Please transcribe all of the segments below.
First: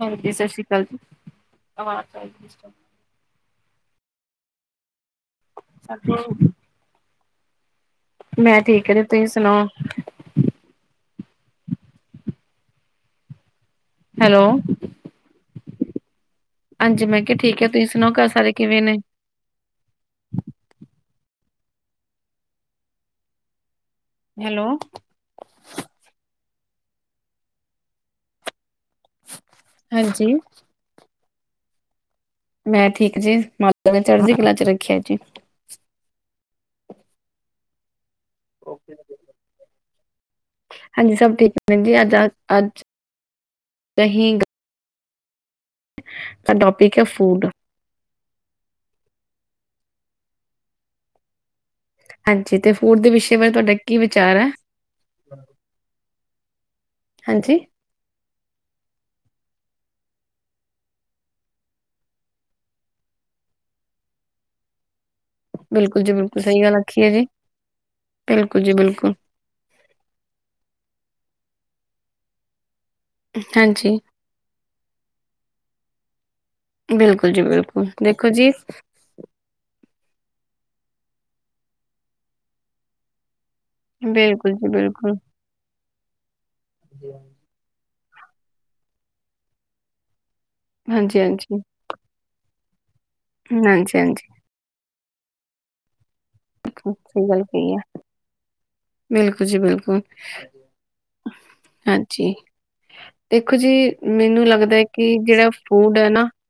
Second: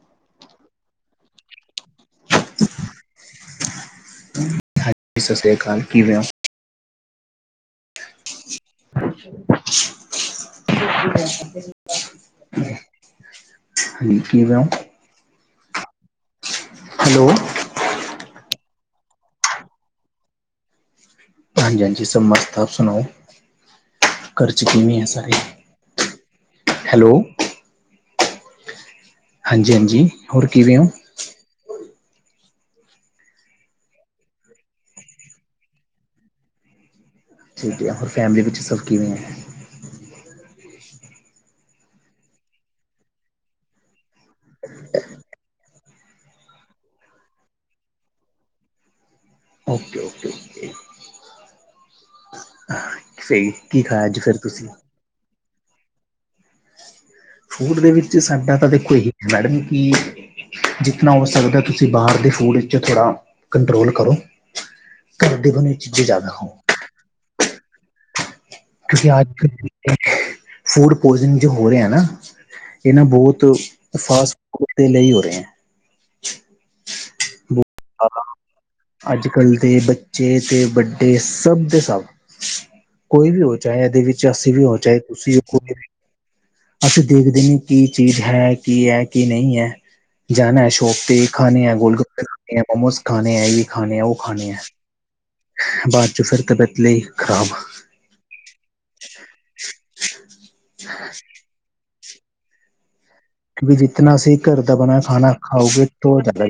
ਹਾਂਜੀ ਸਤਿ ਸ਼੍ਰੀ ਅਕਾਲ ਜੀ ਆਵਾਜ਼ ਆ ਹਾਂਜੀ ਸਤਿ ਸ੍ਰੀ ਅਕਾਲ ਕਿਵੇਂ ੳ। ਮੈਂ ਠੀਕ। ਹੈ [inaudible] ਜੀ ਤੁਸੀਂ ਸੁਣਾਓ ਹਾਂਜੀ ਹੈਲੋ ਕੀਵੋ ੳ? ਹਾਂਜੀ, ਮੈਂ ਹੈਲੋ ਕਿਹਾ ਠੀਕ ਏ, ਤੁਸੀਂ ਸੁਣਾਓ ਘਰ ਸਾਰੇ ਕਿਵੇ ਨੇ? ਹਾਂਜੀ ਹਾਂਜੀ ਸਬ ਮਸਤ ਆਪ ਸੁਣਾਓ ਘਰ ਹੈਲੋ ਚੇ ਕਿਵੇਂ ਏ ਸਾਰੇ। ਹੈਲੋ। ਹਾਂਜੀ-ਹਾਂਜੀ ਹਾਂਜੀ ਹੋਰ ਕਿਵੇਂ ਹੋ ਮੈਂ ਠੀਕ ਜੀ ਮਾਤਾ ਨੇ ਚੜ੍ਹਦੀ ਕਲਾਾਂ ਚ ਰੱਖਿਆ ਜੀ ਠੀਕ ਹੈ ਹੋਰ ਫੈਮਿਲੀ ਵਿੱਚ ਸਭ ਕਿਵੇਂ ਹੈ ਹਾਂਜੀ ਸਭ ਠੀਕ ਮੈ ਜੀ ਅੱਜ-ਅੱਜ-ਅਜ ਦਹੀਂਗ ਤਾਂ ਟਪਿਕ ਹੈ ਫੂਡ ਓਕੇ-ਓਕੇ-ਓਕੇ ਹਾਂਜੀ ਤੇ ਫੂਡ ਦੇ ਵਿਸ਼ੇ ਸਹੀ ਬਾਰੇ ਤੁਹਾਡਾ ਕੀ ਖਾਇਆ ਅੱਜ ਵਿਚਾਰ ਫਿਰ ਹੈ ਤੁਸੀਂ ਹਾਂਜੀ ਫੂਡ ਦੇ ਵਿੱਚ ਸਾਡਾ ਤਾਂ ਦੇਖੋ ਇਹੀ ਹੈ ਮੈਡਮ ਕਿ ਜਿਤਨਾ ਹੋ ਸਕਦਾ ਤੁਸੀਂ ਬਾਹਰ ਦੇ ਫੂਡ ਵਿੱਚ ਥੋੜ੍ਹਾ ਕੰਟਰੋਲ ਕਰੋ ਕਰਦੇ ਹਨ ਇਹ ਬਿਲਕੁਲ ਚੀਜ਼ਾਂ ਜੀ ਜ਼ਿਆਦਾ ਬਿਲਕੁਲ ਹੋ ਸਹੀ ਗੱਲ ਆਖੀਏ ਜੀ ਬਿਲਕੁਲ ਜੀ ਬਿਲ ਕਿਉਂਕਿ ਅੱਜ ਕ ਫੂਡ ਪੋਇਸਨਿੰਗ ਜੋ ਹੋ ਰਿਹਾ ਨਾ ਇਹਨਾਂ ਬਹੁਤ ਹਾਂਜੀ ਫਾਸਟ ਫੂਡ ਦੇ ਲਈ ਹੋ ਰਿਹੇ ਹੈ ਬਿਲਕੁਲ ਜੀ ਬਿਲਕੁਲ ਦੇਖੋ ਜੀ ਅੱਜ ਕੱਲ੍ਹ ਦੇ ਬੱਚੇ ਤੇ ਵੱਡੇ ਸਭ ਦੇ ਸਭ ਕੋਈ ਵੀ ਹੋਏ ਚਾਹੇ ਇਹਦੇ ਵਿੱਚ ਬਿਲਕੁਲ ਅਸੀਂ ਵੀ ਜੀ ਹੋ ਚਾਹੇ ਬਿਲਕੁਲ ਤੁਸੀਂ ਵੀ ਕੋ- ਅਸੀਂ ਦੇਖਦੇ ਨੇ ਕੀ ਚੀਜ਼ ਹੈ ਕੀ ਹੈ ਕੀ ਨਹੀਂ ਹੈ ਜਾਣਾ ਸ਼ੋਪ ਤੇ ਹਾਂਜੀ ਹਾਂਜੀ ਖਾਣੇ ਆ ਗੋਲ ਗੋਪੇ ਖਾਣੇ ਆ ਮੋਮੋਸ ਖਾਣੇ ਆ ਇਹ ਹਾਂਜੀ ਖਾਣੇ ਆ ਹਾਂਜੀ ਉਹ ਖਾਣੇ ਆ ਬਾਅਦ ਚ ਫਿਰ ਤਬੀਅਤ ਲਈ ਸਹੀ ਗੱਲ ਖਰਾਬ ਕਹੀ ਹੈ। ਬਿਲਕੁਲ ਜੀ ਬਿਲਕੁਲ [inaudible] ਹਾਂਜੀ ਦੇਖੋ ਜੀ ਕਿ ਜਿਤਨਾ ਅਸੀਂ ਮੈਨੂੰ ਘਰ ਲੱਗਦਾ ਦਾ ਹੈ ਬਣਯਾ ਕਿ ਖਾਣਾ ਜਿਹੜਾ ਖਾਓਗੇ ਫੂਡ ਹੈ ਨਾ ਥਦਾ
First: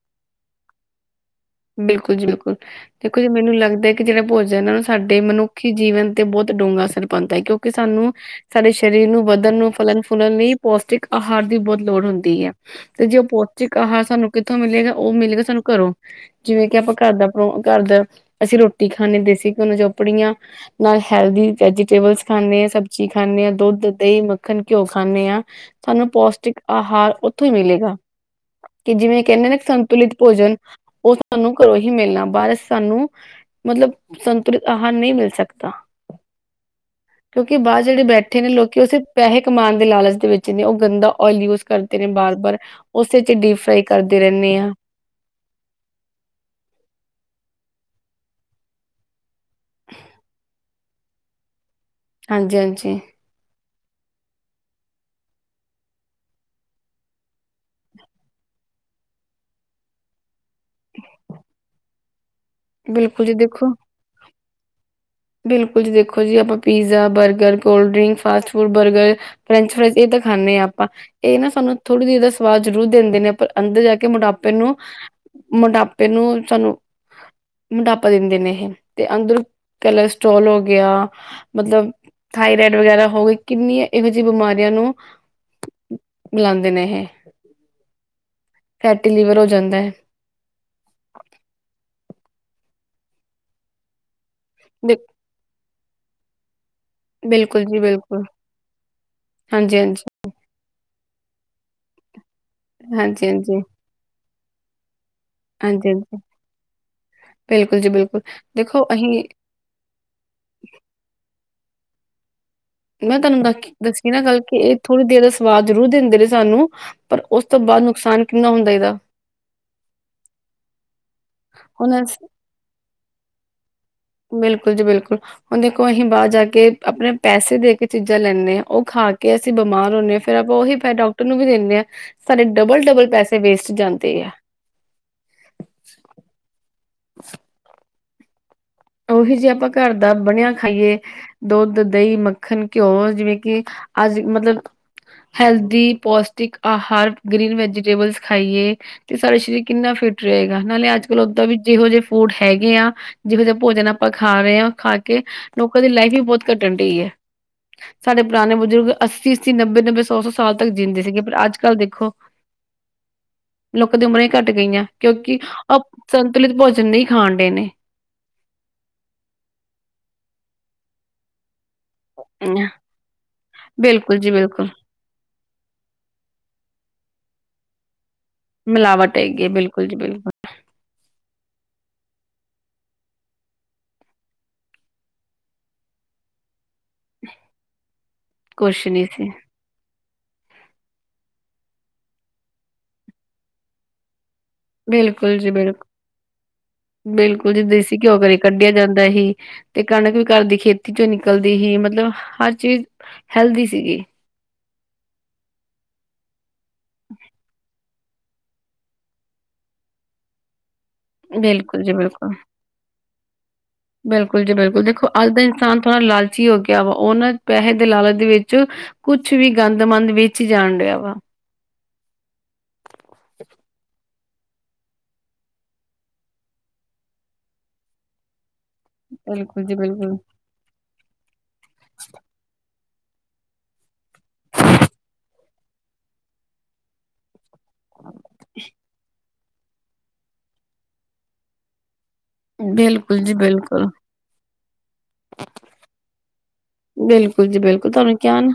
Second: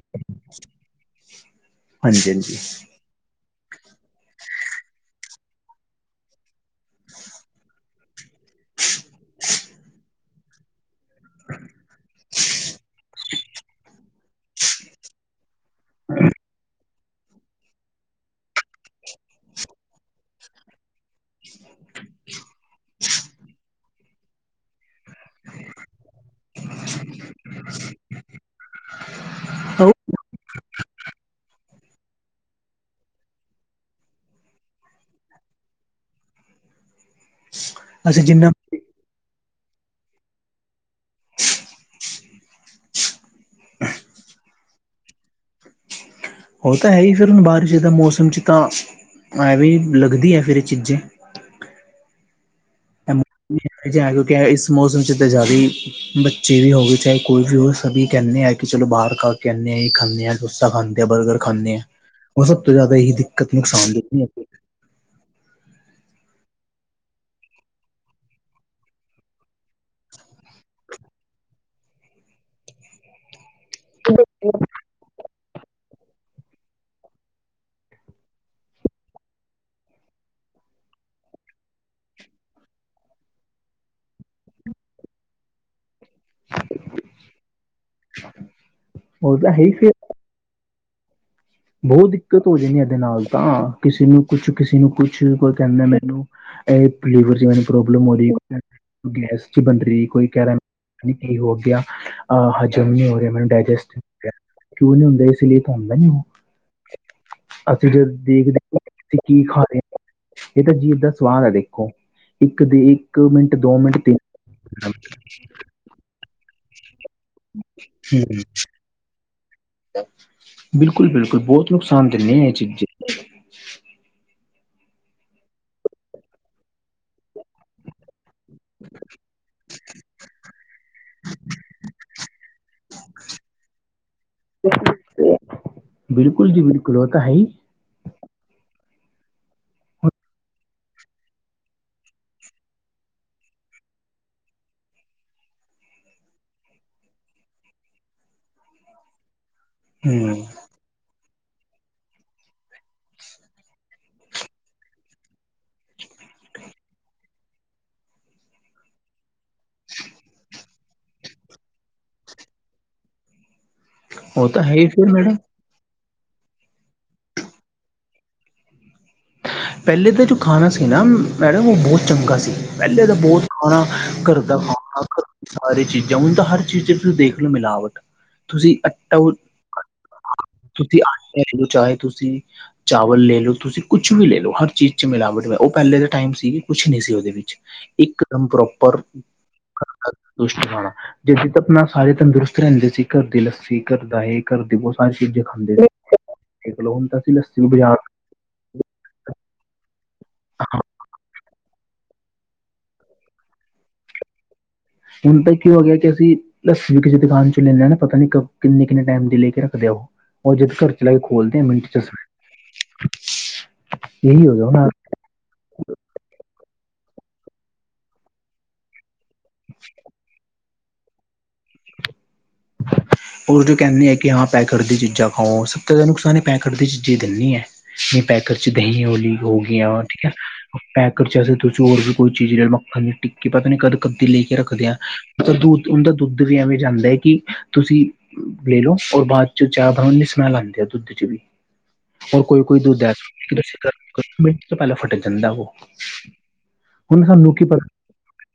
ਬਿਲਕੁਲ-ਬਿਲਕੁਲ ਦੇਖੋ ਜੀ ਮੈਨੂੰ ਲੱਗਦਾ ਕਿ ਜਿਹੜਾ ਭੋਜਨ ਇਹਨਾਂ ਨੂੰ ਸਾਡੇ ਮਨੁੀ ਜੀਵਨ ਤੇ ਬਹੁਤ ਡੂੰਘਾ ਅਸਰ ਪੈਂਦਾ ਹੈਉਂਕਿ ਸਾਨੂੰ ਸਾਡੇ ਸਰੀਰ ਨੂੰ ਵਧਣ ਨੂੰ ਫਲਣ ਫੁੱਲਣ ਲਈ ਪੌਸ਼ਟਿਕ ਆਹਾਰ ਦੀ ਬਹੁਤ ਲੋੜ ਹੁੰਦੀ ਹੈ ਤੇ ਜੇ ਉਹ ਪੋਚਿਕ ਆਹਾਰ ਸਾਨੂੰ ਕਿੱਥੋਂ ਮਿਲੇਗਾ ਉਹ ਮਿਲੇਗਾ ਸਾਨੂੰ ਘਰੋਂ ਜਿਵੇਂ ਕਿ ਆਪਾਂ ਘਰ ਦਾ ਘਰ ਦਾ ਅਸੀਂ ਰੋਟੀ ਖਾਂਦੇ ਦੇਸੀ ਘਯੋ ਦੀ ਚੋਪੜੀਆਂ ਨਾਲ ਹੈਲਦੀ ਵੈਜੀਟੇਬਲਸ ਖਾਂਦੇ ਹਾਂ ਸਬਜ਼ੀ ਖਾਂਦੇ ਹਾਂ ਦੁੱਧ ਦਹੀਂ ਮੱਖਣ ਘਿਓ ਖਾਂਦੇ ਹਾਂ ਸਾਨੂੰ ਪੌਸ਼ਟਿਕ ਆਹਾਰ ਉੱਥੋਂ ਹੀ ਮਿਲੇਗਾ ਕਿ ਜਿਵੇਂ ਕਹਿੰਦੇ ਨੇ ਸੰਤੁਲਿਤ ਭੋਜਨ ਉਹ ਸਾਨੂੰ ਘਰੋਂ ਹੀ ਮਿਲਣਾ ਬਾਦ ਚ ਸਾਨੂੰ ਮਤਲਬ ਸੰਤੁਲਿਤ ਆਹਾਰ ਨਹੀਂ ਮਿਲ ਸਕਦਾ ਕਿਉਂਕਿ ਬਾਹਰ ਜੇਹੜੇ ਅਸੀਂ ਬੈਠੇ ਨੇ ਜਿੰਨਾ ਲੋਕ ਕਿ ਉਸੇ ਪੈਸੇ ਕਮਾਉਣ ਦੇ ਲਾਲਚ ਦੇ ਵਿੱਚ ਨੇ ਉਹ ਗੰਦਾ ਓਇਲ ਯੂਜ ਕਰਦੇ ਨੇ ਬਾਰ-ਬਾਰ ਉਸੇ ਚ ਡੀਪ ਫਰਾਈ ਕਰਦੇ ਰਹਿੰਦੇ ਹਾਂ ਉਹ ਤਾਂ ਹੈ ਹੀ ਫਿਰ ਹੁਣ ਬਾਰਿਸ਼ ਦਾ ਮੌਸਮ 'ਚ ਤਾਂ ਐਂਵੇਂ ਹੀ ਲੱਗਦੀ ਹੈ ਫਿਰ ਇਹ ਚੀਜ਼ੇ ਹਾਂਜੀ-ਹਾਂਜੀ ਕਿਉਂਕਿ ਇਸ ਮੌਸਮ ਚ ਤਾਂ ਜ਼ਿਆਦੀ ਬੱਚੇ ਵੀ ਹੋ ਗਏ ਚਾਹੇ ਕੋਈ ਵੀ ਹੋ ਸਬੀ ਕਹਿਣੇ ਆ ਕਿ ਚਲੋ ਬਾਹਰ ਖਾਕੇ ਆਨੇ ਆ ਖਾਂਦੇ ਹਾਂ ਡੋਸਾ ਖਾਣੇ ਆ ਬਰਗਰ ਖਾਣੇ ਆ ਉਹ ਸਭ ਤੋਂ ਜ਼ਿਆਦਾ ਇਹੀ ਬਿਲਕੁਲ ਜੀ ਦਿੱਕਤ ਦੇਖੋ ਨੁਕਸਾਨ ਦੀ ਬਿਲਕੁਲ ਜੀ, ਦੇਖੋ ਜੀ ਆਪਾਂ pizza, burger cold drink, fast food burger french fries ਇਹ ਤਾਂ ਖਾਂਦੇ ਹਾਂ ਆਪਾਂ ਇਹ ਨਾ ਸਾਨੂੰ ਥੋੜ੍ਹੀ ਜਿਹੀ ਦਾ ਸਵਾਦ ਜ਼ਰੂਰ ਦਿੰਦੇ ਹਾਂ ਪਰ ਅੰਦਰ ਜਾ ਕੇ ਮੋਟਾਪੇ ਨੂੰ ਮੋਟਾਪੇ ਨੂੰ ਸਾਨੂੰ ਮੋਟਾਪਾ ਦਿੰਦੇ ਨੇ ਇਹ ਤੇ ਅੰਦਰ ਕਲਸਟੋ੍ਰਲ ਹੋ ਗਿਆ ਮਤਲਬ ਥਾਇਰਾਡ ਵਗੈਰਾ ਹੋਵੇ ਕਿ ਕਿੰਨੀਆਂ ਇਹੋ ਜਿਹੀ ਬਿਮਾਰੀਆਂ ਨੂੰ [inaudible] [unintelligible] ਨੇ ਇਹ ਫੈਟੀ ਉਹ ਲਿਵਰ ਹੋ ਤਾਂ ਹੈ ਹੀ ਜਾਂਦਾ। ਫਿਰ ਬਹੁਤ ਦਿੱਕਤ ਹੋ ਜਾਂਦੀ ਇਹਦੇ ਨਾਲ ਤਾਂ ਕਿਸੇ ਨੂੰ ਕੁਛ ਕਿਸੇ ਨੂੰ ਬਿ ਕੁਛ ਕੋਈ ਕਹਿੰਦੇ ਮੈਨੂੰ ਏ ਪੀਲੀਵਰ ਚ ਬਿਲਕੁਲ ਜੀ ਪ੍ਰੋਬਲਮ ਹੋ ਬਿਲਕੁਲ ਰਹੀ ਗੈਸ ਜੀ ਹਾਂਜੀ ਬਣ ਹਾਂਜੀ ਰਹੀ ਕੋਈ ਕਹਿ ਰਹਾ ਨੀ ਕਿ ਹੋਗਿਆ ਅ ਹਜੇ ਕਿਉਂ ਨੀ ਹੋ ਹਾਂਜੀ ਰਿਹਾ ਮੈਨੂੰ ਹਾਂਜੀ ਡਾਇਜੈਸਟ ਕਿਉਂ ਨੀ ਹੁੰਦਾ ਇਸ ਲਈ ਤਾਂ ਹਾਂਜੀ ਹੁੰਦਾ ਨੀ ਹਾਂਜੀ ਉਹ ਬਿਲਕੁਲ ਜੀ ਅਸੀਂ ਜਦ ਬਿਲਕੁਲ ਦੇਖਦੇ ਹਾਂ ਦੇਖੋ ਕਿ ਅਸੀਂ ਕੀ ਖਾ ਰਹੇ ਇਹ ਤਾਂ ਜੀਭ ਦਾ ਸਵਾਦ ਹੈ ਦੇਖੋ ਇੱਕ ਦੇ ਇੱਕ ਮੈਂ ਤੁਹਾਨੂੰ ਦ ਮਿੰਟ ਦੋ ਮਿੰਟ ਦੱਸੀ ਨਾ ਗੱਲ ਕਿ ਇਹ ਤਿੰਨ ਥੋੜ੍ਹੀ ਦੇਰ ਦਾ ਸਵਾਦ ਜ਼ਰੂਰ ਦਿੰਦੇ ਨੇ ਸਾਨੂੰ ਪਰ ਉਸ ਤੋਂ ਬਾਅਦ ਨੁਕਸਾਨ ਕਿੰਨਾ ਹੁੰਦਾ ਇਹਦਾ। ਬਿਲਕੁਲ, ਬਿਲਕੁਲ ਬਹੁਤ ਹੁਣ ਨੁਕਸਾਨ ਦਿਨੇ ਇਹ ਚੀਜ਼ ਬਿਲਕੁਲ ਜੀ ਬਿਲਕੁਲ, ਹੁਣ ਦੇਖੋ ਅਸੀਂ ਬਾਹਰ ਜਾ ਕੇ ਆਪਣੇ ਪੈਸੇ ਦੇ ਕੇ ਚੀਜ਼ਾਂ ਲੈਂਦੇ ਉਹ ਖਾ ਕੇ ਅਸੀਂ ਬਿਮਾਰ ਹੁੰਨੇ ਹਾਂ, ਫੇਰ ਆਪਾਂ ਉਹੀ ਪੈਹੇ ਡਾਕਟਰ ਨੂੰ ਵੀ ਦਿੰਦੇ ਆ। ਸਾਡੇ ਡਬਲ, ਡਬਲ ਪੈਸੇ ਵੇਸਟ ਜਾਂਦੇ ਆ। ਬਿਲਕੁਲ ਜੀ ਬਿਲਕੁਲ, ਉਹ ਤਾਂ ਹੈਈ। ਉਹੀ ਜੇ ਆਪਾਂ ਘਰ ਦਾ ਬਣਿਆ ਖਾਈਏ ਦੁੱਧ, ਦਹੀਂ, ਮੱਖਣ, ਘਿਓ ਜਿਵੇਂ ਕਿ ਅੱਜ ਮਤਲਬ ਹੈਲਦੀ, ਪੌਸ਼ਟਿਕ ਆਹਾਰ ਗ੍ਰੀਨ ਵੈਜੀਟੇਬਲਸ ਖਾਈਏ। ਤੇ ਸਾਡੇ ਸਰੀਰ ਕਿੰਨਾ ਫਿਟ ਹਮ ਰਹੇਗਾ। ਨਾਲੇ ਅੱਜ ਕੱਲ੍ਹ ਉੱਦਾਂ ਵੀ ਜਿਹ ਜਿਹੇ ਫੂਡ ਹੈਗੇ ਆ ਜਿਹੋ ਜਿਹੇ ਆਪਾਂ ਖਾ ਰਹੇ ਹਾਂ ਖਾ ਕੇ ਲੋਕਾਂ ਦੀ ਲਾਈਫ ਵੀ ਬਹੁਤ ਘੱਟਣ ਡਹੀ ਹੈ। ਸਾਡੇ ਪੁਰਾਣੇ ਬਜ਼ੁਰਗ ਅੱਸੀ, ਅੱਸੀ ਨੱਬੇ, ਨੱਬੇ ਸੌ, ਸੌ ਸਾਲ ਤੱਕ ਜਿਂਦੇ ਸੀਗੇ ਪਰ ਅੱਜ ਕੱਲ੍ਹ ਦੇਖੋ [inaudible] ਲੋਕਾਂ ਦੀ ਉਮਰਾਂ ਹੀ ਉਹ ਘੱਟ ਤਾਂ ਹੈ ਗਈਆਂ। ਹੀ ਫਿਰ ਮੈਡਮ ਕਿਉਂਕਿ ਉਹ ਸੰਤੁਲਿਤ ਭੋਜਨ ਨਹੀਂ ਖਾਣ ਡੇ ਨੇ ਪਹਿਲੇ ਦਾ ਜੋ ਖਾਣਾ ਸੀ ਨਾ ਮੈਡਮ ਉਹ ਬਹੁਤ ਚੰਗਾ ਸੀ ਪਹਿਲੇ ਤਾਂ ਬਹੁਤ ਖਾਣਾ ਬਿਲਕੁਲ ਜੀ ਘਰ ਦਾ ਬਿਲਕੁਲ ਖਾਣਾ ਸਾਰੇ ਚੀਜ਼ਾਂ ਹੁਣ ਤਾਂ ਹਰ ਚੀਜ਼ ਚ ਤੁਸੀਂ ਦੇਖ ਲਓ ਮਿਲਾਵਟ ਤੁਸੀਂ ਮਿਲਾਵਟ ਆਟਾ ਹੈਗੀ। ਬਿਲਕੁਲ ਜੀ ਬਿਲਕੁਲ ਤੁਸੀਂ ਆਟਾ ਲੈ ਲਓ ਚਾਹੇ ਤੁਸੀਂ ਚਾਵਲ ਲੈ ਲਓ ਤੁਸੀਂ ਕੁਛ ਵੀ ਲੈ ਲਓ ਹਰ ਚੀਜ਼ 'ਚ ਮਿਲਾਵਟ ਐ, ਉਹ ਪਹਿਲੇ ਦੇ ਟਾਈਮ ਸੀਗੀ ਕੁਛ ਨਹੀਂ ਸੀ ਉਹਦੇ ਵਿੱਚ ਇਕਦਮ ਕੁਛ ਪ੍ਰੋਪਰ ਨੀ ਸੀ [unintelligible] ਆਪਣਾ ਸਾਰੇ ਤੰਦਰੁਸਤ ਰਹਿੰਦੇ ਸੀ ਘਰ ਦੀ ਲੱਸੀ ਘਰ ਦਾ ਇਹ ਘਰਦੇ ਬਹੁਤ ਸਾਰੀ ਬਿਲਕੁਲ ਚੀਜ਼ਾਂ ਜੀ ਖਾਂਦੇ ਬਿਲਕੁਲ ਦੇਖਲੋ ਹੁਣ ਬਿਲਕੁਲ ਲੱਸੀ ਜੀ ਵੀ ਬਜਾਰ ਦੇਸੀ ਘਿਓ ਘਰੇ ਕੱਢਿਆ ਜਾਂਦਾ ਸੀ, ਤੇ ਕਣਕ ਵੀ ਘਰ ਦੀ ਖੇਤੀ ਚੋਂ ਨਿਕਲਦੀ ਸੀ ਮਤਲਬ ਹਰ ਚੀਜ਼ ਹੈਲਦੀ ਸੀਗੀ। ਹੁਣ ਤਾਂ ਕੀ ਹੋ ਗਿਆ, ਕਿ ਅਸੀਂ ਲੱਸੀ ਵੀ ਕਿਸੇ ਦੁਕਾਨ ਚੋਂ ਲੈ ਲੈਣਾ ਪਤਾ ਨੀ ਕਿੰਨੇ, ਕਿੰਨੇ ਟਾਈਮ ਦੀ ਲੈ ਕੇ ਰੱਖਦੇ ਆ ਓ ਉਹ ਜਦ ਘਰ ਚਲਾ ਕੇ ਖੋਲਦੇ ਆ ਬਿਲਕੁਲ ਮਿੰਟ ਜੀ ਚ ਬਿਲਕੁਲ ਬਿਲਕੁਲ ਇਹੀ ਜੀ ਹੋ ਗਿਆ ਬਿਲਕੁਲ ਹਾਲ ਦੇਖੋ ਅੱਜ ਦਾ ਇਨਸਾਨ ਥੋੜ੍ਹਾ ਲਾਲਚੀ ਹੋ ਗਿਆ ਵਾ ਉਹਨਾਂ ਪੈਸੇ ਦੇ ਲਾਲਚ ਦੇ ਵਿੱਚ ਕੁਛ ਵੀ ਗੰਦਮੰਦ ਵਿੱਚ ਹੀ ਜਾਣ ਡਿਆ ਵਾ ਓਦੋ ਕਹਿੰਦੇ ਕਿ ਹਾਂ ਪੈਕਟ ਦੀ ਚੀਜ਼ਾਂ ਖਾਓ ਸਭ ਤੋਂ ਜ਼ਿਆਦਾ ਨੁਕਸਾਨ ਇਹ ਪੈ ਕਰ ਦੀ ਚੀਜ਼ਾਂ ਹੀ ਦਿੰਦੀਆਂ। ਇਹ ਪੈਕਟ ਚ ਦਹੀਂ ਹੋਲੀ ਬਿਲਕੁਲ ਜੀ ਹੋਗਈਆਂ ਬਿਲਕੁਲ, ਠੀਕ ਐ। ਪੈਕ ਕਰਕੇ ਹੋਰ ਵੀ ਕੋਈ ਚੀਜ਼ ਮੱਖਣ ਦੀ ਟਿੱਕੀ ਪਤਾ ਨੀ ਕਦ ਕੱਦੀ ਲੈ ਕੇ ਰੱਖਦੇ ਆ। ਦੁੱਧ ਉਹਦਾ ਦੁੱਧ ਵੀ ਐਵੇਂ ਜਾਂਦਾ ਹੈ ਕਿ ਤੁਸੀਂ ਲੈ ਲਓ ਔਰ ਬਾਅਦ 'ਚ ਚਾਹ ਪਉਣ ਲਈ ਸਮੈਲ ਆਉਂਦੀ ਆ ਦੁੱਧ 'ਚ ਵੀ ਹੋਰ ਕੋਈ- ਕੋਈ ਦੁੱਧ- ਬਿਲਕੁਲ ਜੀ ਦੁੱਧ ਤੁਸੀਂ ਬਿਲਕੁਲ, ਗਰਮ ਤੋਂ ਪਹਿਲਾਂ ਫੱਟ ਜਾਂਦਾ ਉਹ ਹੁਣ ਬਿਲਕੁਲ ਸਾਨੂੰ ਜੀ ਕੀ ਪਤਾ ਬਿਲਕੁਲ ਤੁਹਾਨੂੰ ਕਿਹਾ ਨਾ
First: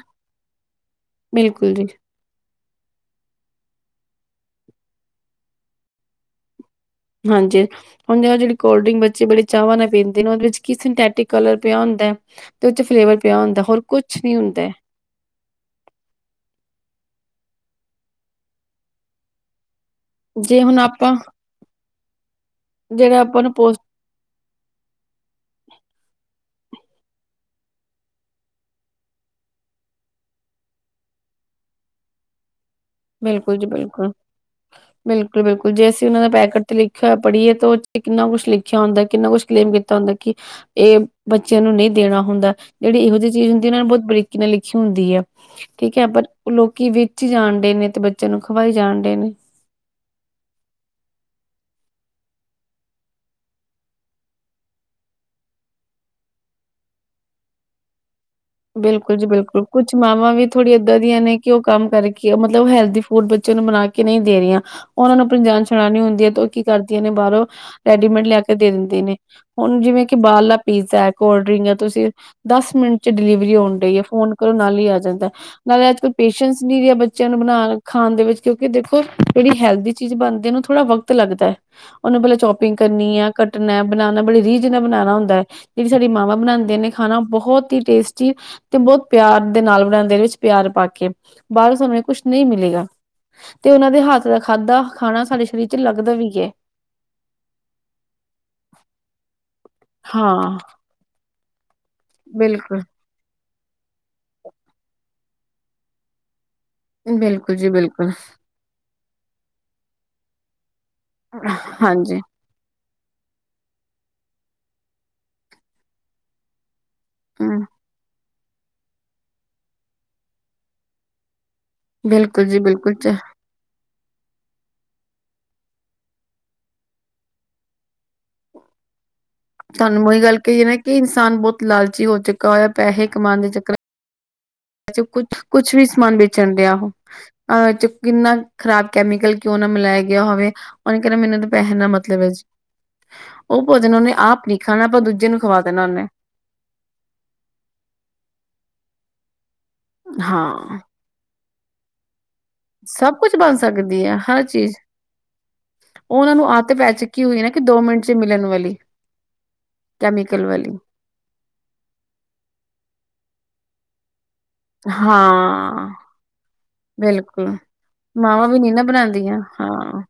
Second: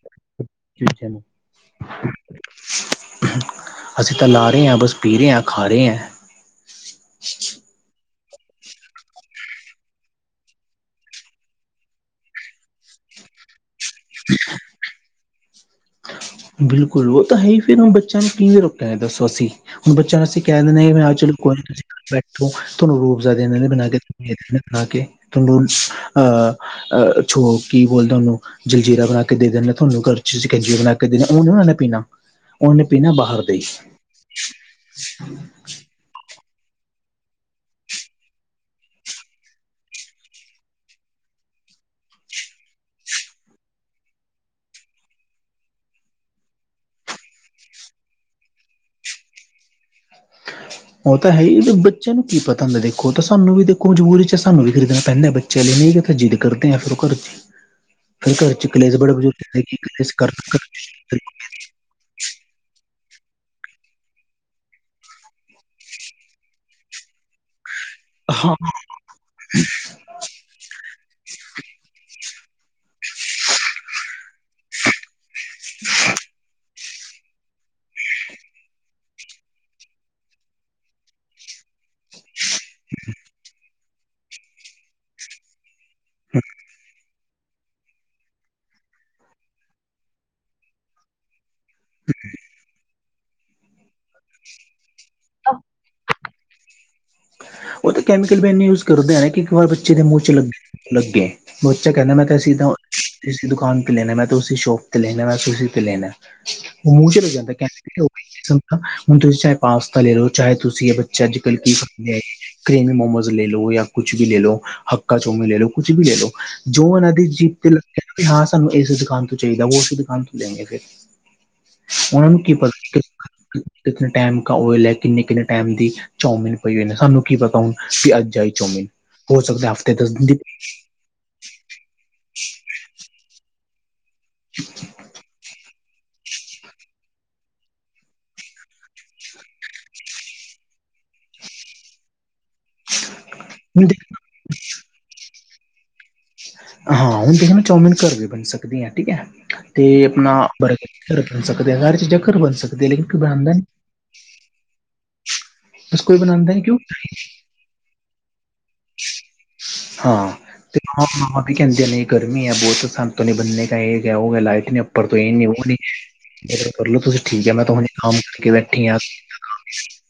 [inaudible] [inaudible] ਬਿਲਕੁਲ ਜੀ ਅਸੀ ਤਾਂ ਲਾ ਰਹੇ ਹਾਂ ਬਸ ਪੀ ਰਹੇ ਹਾਂ ਖਾ ਰਹੇ ਐਂ। ਹਾਂਜੀ ਇਹਨੂੰ ਹੁਣ ਜਿਹੜੇ ਕੋਲਡ ਡ੍ਰਿੰਕ ਬੱਚੇ ਬੜ ਚਾਹਵਾਂ ਨਾਲ ਪੀਂਦੇ ਨੇ ਉਹਦੇ ਵਿੱਚ ਕੀ ਸਿੰਥੈਟਿਕ ਕਲਰ ਪਿਆ ਹੁੰਦਾ। ਤੇ ਉਹ 'ਚ ਫਲੇਵਰ ਪਿਆ ਹੁੰਦਾ ਹੋਰ ਕੁਛ ਨ ਹੁੰਦਾ। ਬਿਲਕੁਲ ਉਹ ਤਾਂ ਹੈ ਹੀ ਫਿਰ ਬੱਚਿਆਂ ਨੂੰ ਕਿਂਵੇਂ ਰੁਕ ਹੈ ਦਸੋ ਅਸੀ ਹੁਣ ਬੱਚਿਆਂ ਨੂੰ ਅਸੀਂ ਜੇ ਕਹਿ ਹੁਣ ਦਿੰਦੇ ਵੀ ਆ ਆਪਾਂ 'ਚ ਕੋਈ ਨ ਬੈਠੋ ਤੁਹਾਨੂੰ ਜਿਹੜਾ ਰੋਅਬਜਾ ਆਪਾਂ ਨੂੰ ਇਹਨਾਂ ਨੇ ਪੋਸ ਬਣਾ ਕੇ [unintelligible] ਅਹ ਛੋ ਕੀ ਬੋਲਦਾ ਤੁਹਨੂੰ ਜਲਜੀਰਾ ਬਣਾ ਕੇ ਦੇ ਦਿੰਦਾ ਤੁਹਾਨੂੰ ਘਰ 'ਚ ਕ ਬਣਾ ਕੇ ਦੇ ਉਹ ਨ [unintelligible] ਉਹਨਾਂ ਨੇ ਪੀਣਾ ਉਹਨੇ ਪੀਣਾ। ਬਾਹਰ ਦਾ ਬਿਲਕੁਲ ਹੀ ਜੀ ਬਿਲਕੁਲ -ਬਿਲਕੁਲ- ਬਿਲਕੁਲ ਜੇ ਅਸੀਂ ਉਹਨਾਂ ਦੇ ਪੈਕੇਟ ਤੇ ਲਿਖ ਇਆ ਪੜ੍ਹੀਏ ਤੇ ਉਹ ਕਿਤਨਾ ਕੁਛ ਲਿਖਿਆ ਹੁੰਦਾ ਕਿੰਨਾ ਕੁਛ ਕਲੇਮ ਕੀਤਾ ਹੁੰਦਾ ਕਿ ਇਹ ਬੱਚਿਆਂ ਨੂੰ ਨਹੀਂ ਦੇਣਾ ਹੁੰਦਾ ਜਿਹੜੀ ਇਹੋ ਜਿਹੀ ਚੀਜ਼ ਹੁੰਦੀ ਇਹ ਨੇ ਬਹੁਤ ਬਰੀਕੀ ਨਾਲ ਲਿਖੀ ਹੁੰਦੀ ਆ। ਠੀਕ ਹੈ ਪਰ ਲੋਕੀ ਵੇਚੀ ਜਾਣਦੇ ਨੇ ਤੇ ਬੱਚਿਆਂ ਨੂੰ ਖਵਾਈ ਜਾਣ ਡੇ ਨੇ। [inaudible] ਉਹ ਤਾਂ ਹੈ ਹੀ ਬੱਚਿਆਂ ਨੂੰ ਕੀ ਪਤਾ ਹੁੰਦਾ ਦੇਖੋ ਤਾਂ ਸਾਨੂੰ ਵੀ ਦੇਖੋ ਮਜਬੂਰੀ 'ਚ ਸਾਨੂੰ ਵੀ ਖਰੀਦਣਾ ਪੈਂਦਾ ਬ ਚਲੇ ਨਹੀਂ ਕਿ ਤਾਂ ਜਿੱਦ ਕਰਦੇ ਫਿਰ ਘਰ 'ਚ ਫਿਰ ਘਰ ਕਲੇਸ਼ ਬੜੇ ਬਿਲਕੁਲ ਜੀ ਬਜ਼ੁਰਗ ਬਿਲਕੁਲ ਕਹਿੰਦੇ ਕਿ ਕੁਛ ਕਲੇਸ਼ ਮਾਵਾਂ ਵੀ ਕਰਨਾ। ਥੋੜ੍ਹੀ ਏਦਾਂ ਦੀਆਂ ਨੇ। ਕਿ ਉਹ ਕੰਮ ਕਰਕੇ ਮਤਲਬ ਹੈਲਦੀ ਫੂਡ ਬੱਚੇ ਨੂੰ ਬਣਾ ਕੇ ਨਹੀਂ ਦੇ ਰਹੀਆਂ। ਉਹਨਾਂ ਨੂੰ ਆਪਣੀ ਜਾਣ ਸੁੜਾਣੀ ਹੁੰਦੀ ਹੈ ਤੇ ਉਹ ਕੀ ਕਰਦੀਆਂ ਨੇ ਬਾਹਰੋਂ ਰੈਡੀਮੇਡ ਲਿਆ ਹਾਂ ਕੇ ਦੇ ਦਿੰਦੇ ਨੇ। ਹੁਣ ਜਿਵੇਂ ਕਿ ਬਾਹਰਲਾ ਪੀਜ਼ਾ ਕੋਲਡ ਡਰਿੰਕ ਹੈ ਤੁਸੀਂ ਦਸ ਮਿੰਟ 'ਚ ਡਿਲੀਵਰੀ ਹੋਣ ਡਈ ਹੈ ਫੋਨ ਕਰੋ ਨਾਲ ਹੀ ਆ ਜਾਂਦਾ ਨਾਲੇ ਅੱਜ ਕੱਲ ਪੇਸ਼ੈਂਸ ਨੀਰੀਆਂ ਬੱਚਿਆਂ ਨੂੰ ਬਣਾ ਖਾਣ ਦੇ ਵਿੱਚ ਕਿਉਂਕਿ ਦੇਖੋ ਜਿਹੜੀ ਹੈਲਦੀ ਚੀਜ਼ ਬਣਦੀ ਉਹਨੂੰ ਥੋੜ੍ਹਾ ਵਕਤ ਲੱਗਦਾ। ਉਹਨੂੰ ਪਹਿਲ ਚੋਪਿੰਗ ਕਰਨੀ ਹੈ ਕੱਟਣਾ ਬਣਾਣਾ ਬੜੇ ਰੀਝ ਨਾਲ ਬਣਾਣਾ ਹੁੰਦਾ। ਜਿਹੜੀ ਸਾਡੀ ਮਾਵਾਂ ਬਣਾਂਦੀਆ ਨੇ ਖਾਣਾ ਬਹੁਤ ਹੀ ਟੇਸਟੀ ਤੇ ਬਹੁਤ ਪਿਆਰ ਦੇ ਨਾਲ ਬਣਾਣੇ ਵਿੱਚ ਪਿਆਰ ਪਾ ਕੇ ਬਾਹਰੋਂ ਸਮੇਂ ਕੁਛ ਨਹੀਂ ਮਿਲੇਗਾ। ਤੇ ਉਹਨਾਂ ਦੇ ਹੱਥ ਦਾ ਖਾਧਾ ਖਾਣਾ ਸਾਡੇ ਸਰੀਰ 'ਚ ਲੱਗਦਾ ਵੀ ਏ। ਉਹ ਤਾਂ ਕੈਮੀਕਲ ਵੀ ਇੰਨੇ ਯੂਜ ਕਰਦੇ ਕਿ ਇੱਕ ਵਾਰ ਬੱਚੇ ਦੇ ਮੂੰਹ 'ਚ ਲੱ ਹਾਂ ਲੱਗੇ। ਬੱਚਾ ਕਹਿੰਦਾ ਮੈਂ ਤਾਂ ਇਸ ਬਿਲਕੁਲ ਇਸ ਦੁਕਾਨ ਤੇ ਲੈਣਾ ਮੈਂ ਤਾਂ ਉਸੀ ਸ਼ੋਪ ਤੇ ਲੈਣਾ ਮੈਂ ਉਸੀ ਪੇ ਲੈਣਾ। ਉਹ ਮੂੰਹ ਚਲੇ ਜਾਂਦਾ ਬਿਲਕੁਲ ਜੀ ਕਹਿੰਦੇ ਕਿ ਹੋ ਬਿਲਕੁਲ ਗਈ। ਹੁਣ ਤੁਸੀਂ ਚਾਹੇ ਪਾਸਤਾ ਲੈ ਲਓ ਚਾਹੇ ਤੁਸੀਂ ਇਹ ਬੱਚੇ ਅੱਜ ਕੱਲ੍ਹ ਕੀ ਕਰਦੇ ਆ। ਹਾਂਜੀ ਕ੍ਰੇਮੀ ਮੋਮੋਜ਼ ਲੈ ਲੋ ਜਾਂ ਕੁਛ ਵੀ ਲੈ ਲੋ ਹੱਕਕਾ ਚਾਊਮੀਨ ਲੈ ਲੋ ਕੁਛ ਵੀ ਲੈ ਲੋ। ਜੋ ਉਹਨਾਂ ਦੀ ਜੀਪ ਹਮ ਤੇ ਲੱਗਾ ਹਾਂ ਸਾਨੂੰ ਇਸ ਦੁਕਾਨ ਤੋਂ ਚਾਹੀਦਾ ਉਸੇ ਦੁਕਾਨ ਤੋਂ ਲੈਂਗੇ ਫਿਰ ਉਹਨਾਂ ਨੂੰ ਬਿਲਕੁਲ ਕੀ ਜੀ ਬਿਲਕੁਲ ਪਤਾ ਕਿੰਨੇ ਟਾਈਮ ਕਾ ਓਇਲ ਹੈ ਕਿੰਨੇ -ਕਿੰਨੇ ਟਾਈਮ ਦੀ ਚੋਮਿਨ ਪਈ ਹੋਏ ਨੇ ਸਾਨੂੰ ਕੀ ਪਤਾ ਹੁਣ ਵੀ ਅੱਜ ਆਈ ਚੋਮੀਨ ਹੋ ਸਕਦਾ ਹਫ਼ਤੇ ਤੁਹਾਨੂੰ ਦੱਸ ਉਹੀ ਦਿਨ ਗੱਲ ਪਈ ਕਹੀਏ ਨਾ ਕਿ ਇਨਸਾਨ ਬਹੁਤ ਲਾਲਚੀ ਹੋ ਚੁੱਕਾ ਹੋਇਆ ਪੈਹੇ ਕਮਾਣ ਦੇ ਚੱਕਰ [inaudible] ਕੁਛ-ਕੁਛ ਵੀ ਸਮਾਨ ਵੇਚਣ ਡਿਆ ਉਹ ਅ ਕਿੰਨਾ ਖ਼ਰਾਬ ਕੈਮੀਕਲ ਕਿਉਂ ਨਾ ਮਿਲਾਇਆ ਗਿਆ ਹੋਵੇ। ਉਹਨੇ ਕਹਿੰਣਾ ਮੈਨੂੰ ਤਾਂ ਪੈਹਿਆ ਨਾਲ ਮਤਲਬ ਹੈ ਜੀ। ਉਹ ਹੁਣ ਭੋਜਨ ਉਹਨੇ ਆਪ ਨੀ ਖਾਣਾ ਆਪਾਂ ਦੂਜੇ ਨੂੰ ਖਵਾ ਦੇਣਾ ਉਹਨੇ ਹਾਂ ਹੁਣ ਦੇਖੋ ਨਾ ਚੌਮਿਨ ਘਰ ਵੀ ਬਣ ਸਕਦੀ ਹ ਠੀਕ ਹੈ ਤੇ ਆਪਣਾ ਹਾਂ ਬਰਗਰ ਘਰ ਬਣ ਸਕਦਾ ਘਰ 'ਚ ਘਰ ਬਣ ਸਕਦਾ। ਸਭ ਕੁਛ ਬਣ ਸਕਦੀ ਹੈ ਹਰ ਚੀਜ਼ ਬਸ ਉਹ ਕੋਈ ਉਹਨਾਂ ਨੂੰ ਬਣਾਉਂਦਾ ਨਹੀਂ ਆਤ ਕਿਉਂ ਪੈ ਚੁੱਕੀ ਹੋਈ ਨਾ ਕਿ ਦੋ ਮਿੰਟ ਚ ਮਿਲਣ ਵਾਲੀ ਕੈਮਿਕਲ ਵਾਲੀ ਤੇ ਹਾਂ ਹਾਂ ਕਹਿੰਦੇ ਨ ਗਰਮੀ ਹੈ ਬਹੁਤ ਸ਼ਾਨ ਨਹੀਂ ਬਣੇ ਕ ਇਹ ਹੋ ਗਿਆ ਲਾਈਟ ਅੱਪਰ ਤੋਂ ਇਹ ਨਹੀਂ ਉਹ ਹਾਂ ਕਰਲੋ ਤੁਸੀ ਠੀਕ ਹੈ ਬਿਲਕੁਲ ਮੈਂ ਤੁਹਾਨੂੰ ਕੰਮ ਮਾਵਾਂ ਕਰਕੇ ਵੀ ਨੀ ਨਾ ਬੈਠੀ ਆ ਬਣਾਉਂਦੀਆਂ ਹਾਂ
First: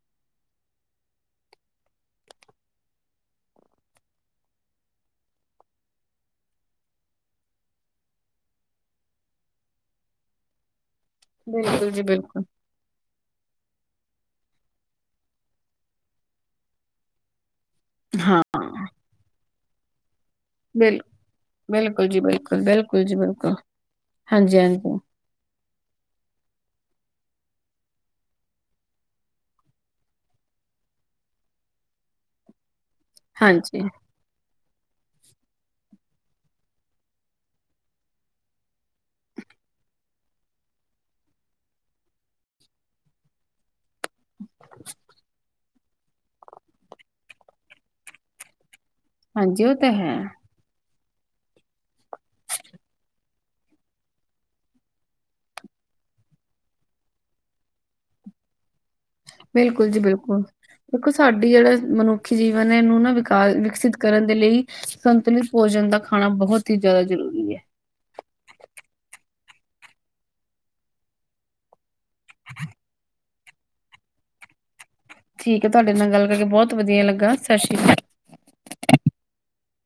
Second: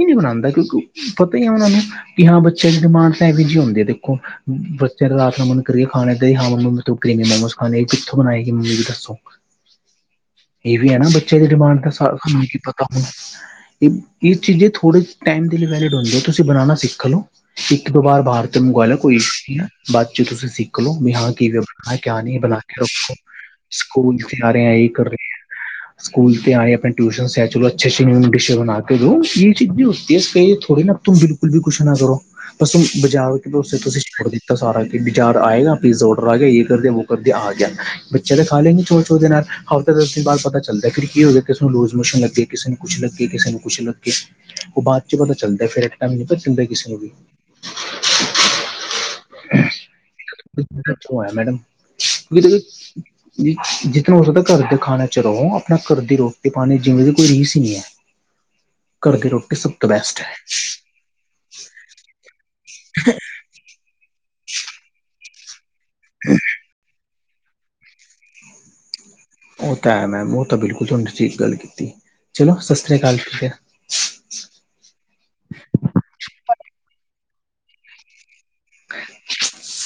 ਇਹ ਨਹੀਂ ਬਣਾਉਂਦਾ ਕਿਉਂਕਿ ਪਤਾ ਹੀ ਆ ਉਹਨਾਂ ਨੂੰ ਕਿ ਹਾਂ ਬੱਚਿਆਂ ਦੀ ਡਿਮਾਂਡ ਤਾਂ ਇਹੋ ਜਿਹੀ ਹੁੰਦੀ ਹੈ ਦੇਖੋ ਚਿਰ ਰਾਤ ਨੂੰ ਮਨ ਨੂੰ ਕਰੀ ਖਾਣੇ ਹਾਂ ਮੰਮੀ ਮੈਂ ਤੂੰ ਕਰੀਮੀ ਮੋਮਸ ਖਾਣੇ ਕਿੱਥੋਂ ਬਣਾਏ ਸੀ ਮੰਮੀ ਵੀ ਦੱਸੋ? ਇਹ ਵੀ ਹੈ ਨਾ ਬੱਚੇ ਦੀ ਡਿਮਾਂਡ ਤੇ ਬਿਲਕੁਲ ਜੀ ਸਾਨੂੰ ਬਿਲਕੁਲ ਕੀ ਪਤਾ ਹੁਣ? ਇਹ- ਇਹ ਚੀਜ਼ੇ ਥੋੜ੍ਹੇ ਟਾਈਮ ਦੇ ਲਈ ਵੈਲਿਡ ਹੁੰਦੀਆਂ ਤੁਸੀਂ ਬਣਾਉਣਾ ਸਿੱਖ ਲਓ। ਇੱਕ ਤੋਂ ਬਾਹਰ ਹਾਂ ਬਾਹਰ ਤੇ ਮੰਗਾਇਆ ਕੋਈ ਹਨ ਨਾ ਬਾਅਦ ਚ ਤੁਸੀਂ, ਸਿੱਖਲੋ ਬਿਲ ਵੀ ਹਾਂ ਕਿਵੇ ਬਣਾ ਬਿਲਕੁਲ ਜੀ ਕਿਆ ਨਹੀਂ ਬਣਾ ਬਿਲਕੁਲ ਕੇ ਬਿਲਕੁਲ ਰੱਖੋ ਜੀ ਬਿਲਕੁਲ ਸਕੂਲ ਤੇ ਆ ਹਾਂਜੀ ਰਹੇ ਇਹ ਹਾਂਜੀ ਕਰ ਰਹੇ। ਹ ਸਕੂਲ ਤੇ ਆਏ ਆਪਣੇ ਟਿਊਸ਼ਨ ਆ ਚਲੋ ਅੱਛ ਅੱਛ ਨ ਡਿਸ਼ੇ ਬਣਾ ਕੇ ਦ ਇਹ ਚੀਜ਼ ਵੀ ਥੋੜੀ ਨਾ ਤ ਬਿਲਕੁਲ। ਵੀ ਕੁਛ ਨਾ ਕਰੋ ਬਸ ਬਜਾਓ ਉਸੇ ਹਾਂਜੀ ਤੁਸੀਂ ਛੋੜ ਦਿੱ ਤਾਂ ਸਾਰਾ ਯਾਰ ਆਏਗਾ ਪੀਜ਼ਾ ਔਡਰ ਆ ਗਿਆ ਇਹ ਕਰਦੇ ਵ ਕਰਦੇ ਆ ਗਿਆ ਬੱਚਿਆਂ ਤਾਂ ਖਾ ਲੈਂ ਛੋਟ ਛੋ ਦੇ ਨਾਲ ਹਰ ਤਾਂ ਦਸ ਦਿਨ ਬਾਅ ਪਤਾ ਚੱਲਦਾ ਫਿਰ ਕੀ ਹੋ ਗਿਆ ਕਿਸੇ ਨੂੰ ਲੂਜ਼ ਮੋਸ਼ਨ ਲੱਗੇ ਕਿਸੇ ਨੂੰ ਕੁਛ ਲੱਗੇ ਕਿਸੇ ਨੂੰ ਕੁਛ ਲੱਗ। ਉਹ ਬਾਅਦ ਚ ਪਤਾ ਚੱਲਦਾ ਫਿਰ ਇੱਕ ਟਾਈਮ ਨਹੀਂ ਪਤਾ ਚੱਲਦਾ ਕਿਸੇ ਨੂੰ ਵੀ। ਹਾਂਜੀ ਉਹ ਤਾਂ ਹੈ। ਕਿੱਥੋਂ ਆਇਆ ਮੈਡਮ। ਜਿਸ ਤਰਾਂ ਹੋ ਸਕਦਾ ਘਰ ਦੇ ਖਾਣਾ ਚ ਰਹੋ ਆਪਣਾ ਘਰ ਦੀ ਰੋਟੀ -ਪਾਣੀ ਜਿਵੇਂ ਦੀ ਕੋਈ ਰੀਸ ਨਹੀਂ ਹੈ। ਘਰ ਦੀ ਰੋਟੀ ਸਭ ਤੋਂ ਬਿਲਕੁਲ ਜੀ ਬੈਸਟ ਹੈ। ਬਿਲਕੁਲ ਦੇਖੋ ਸਾਡੀ ਜਿਹੜਾ ਮਨੁੱਖੀ ਜੀਵਨ ਹੈ ਇਹਨੂੰ ਨਾ ਵਿਕਾ ਵਿਕਸਿਤ ਕਰਨ ਦੇ ਲਈ ਸੰਤੁਲਿਤ, ਭੋਜਨ ਦਾ ਖਾਣਾ ਬਹੁਤ ਹੀ ਜ਼ਿਆਦਾ ਜ਼ਰੂਰੀ ਹੈ। ਉਹ ਤਾਂ ਹੈ ਮੈਮ ਉਹ ਤਾਂ ਬਿਲਕੁਲ ਤੁਹਾਨੂੰ ਠੀਕ ਗੱਲ ਕੀਤੀ। ਚਲੋ ਸਤਿ ਸ਼੍ਰੀ ਅਕਾਲ ਠੀਕ ਹੈ। ਠੀਕ ਹੈ ਤੁਹਾਡੇ ਨਾਲ ਗੱਲ ਕਰਕੇ ਬਹੁਤ ਵਧੀਆ ਲੱਗਾ ਸਤਿ ਸ਼੍ਰੀ ਅਕਾਲ। ਓਕੇ।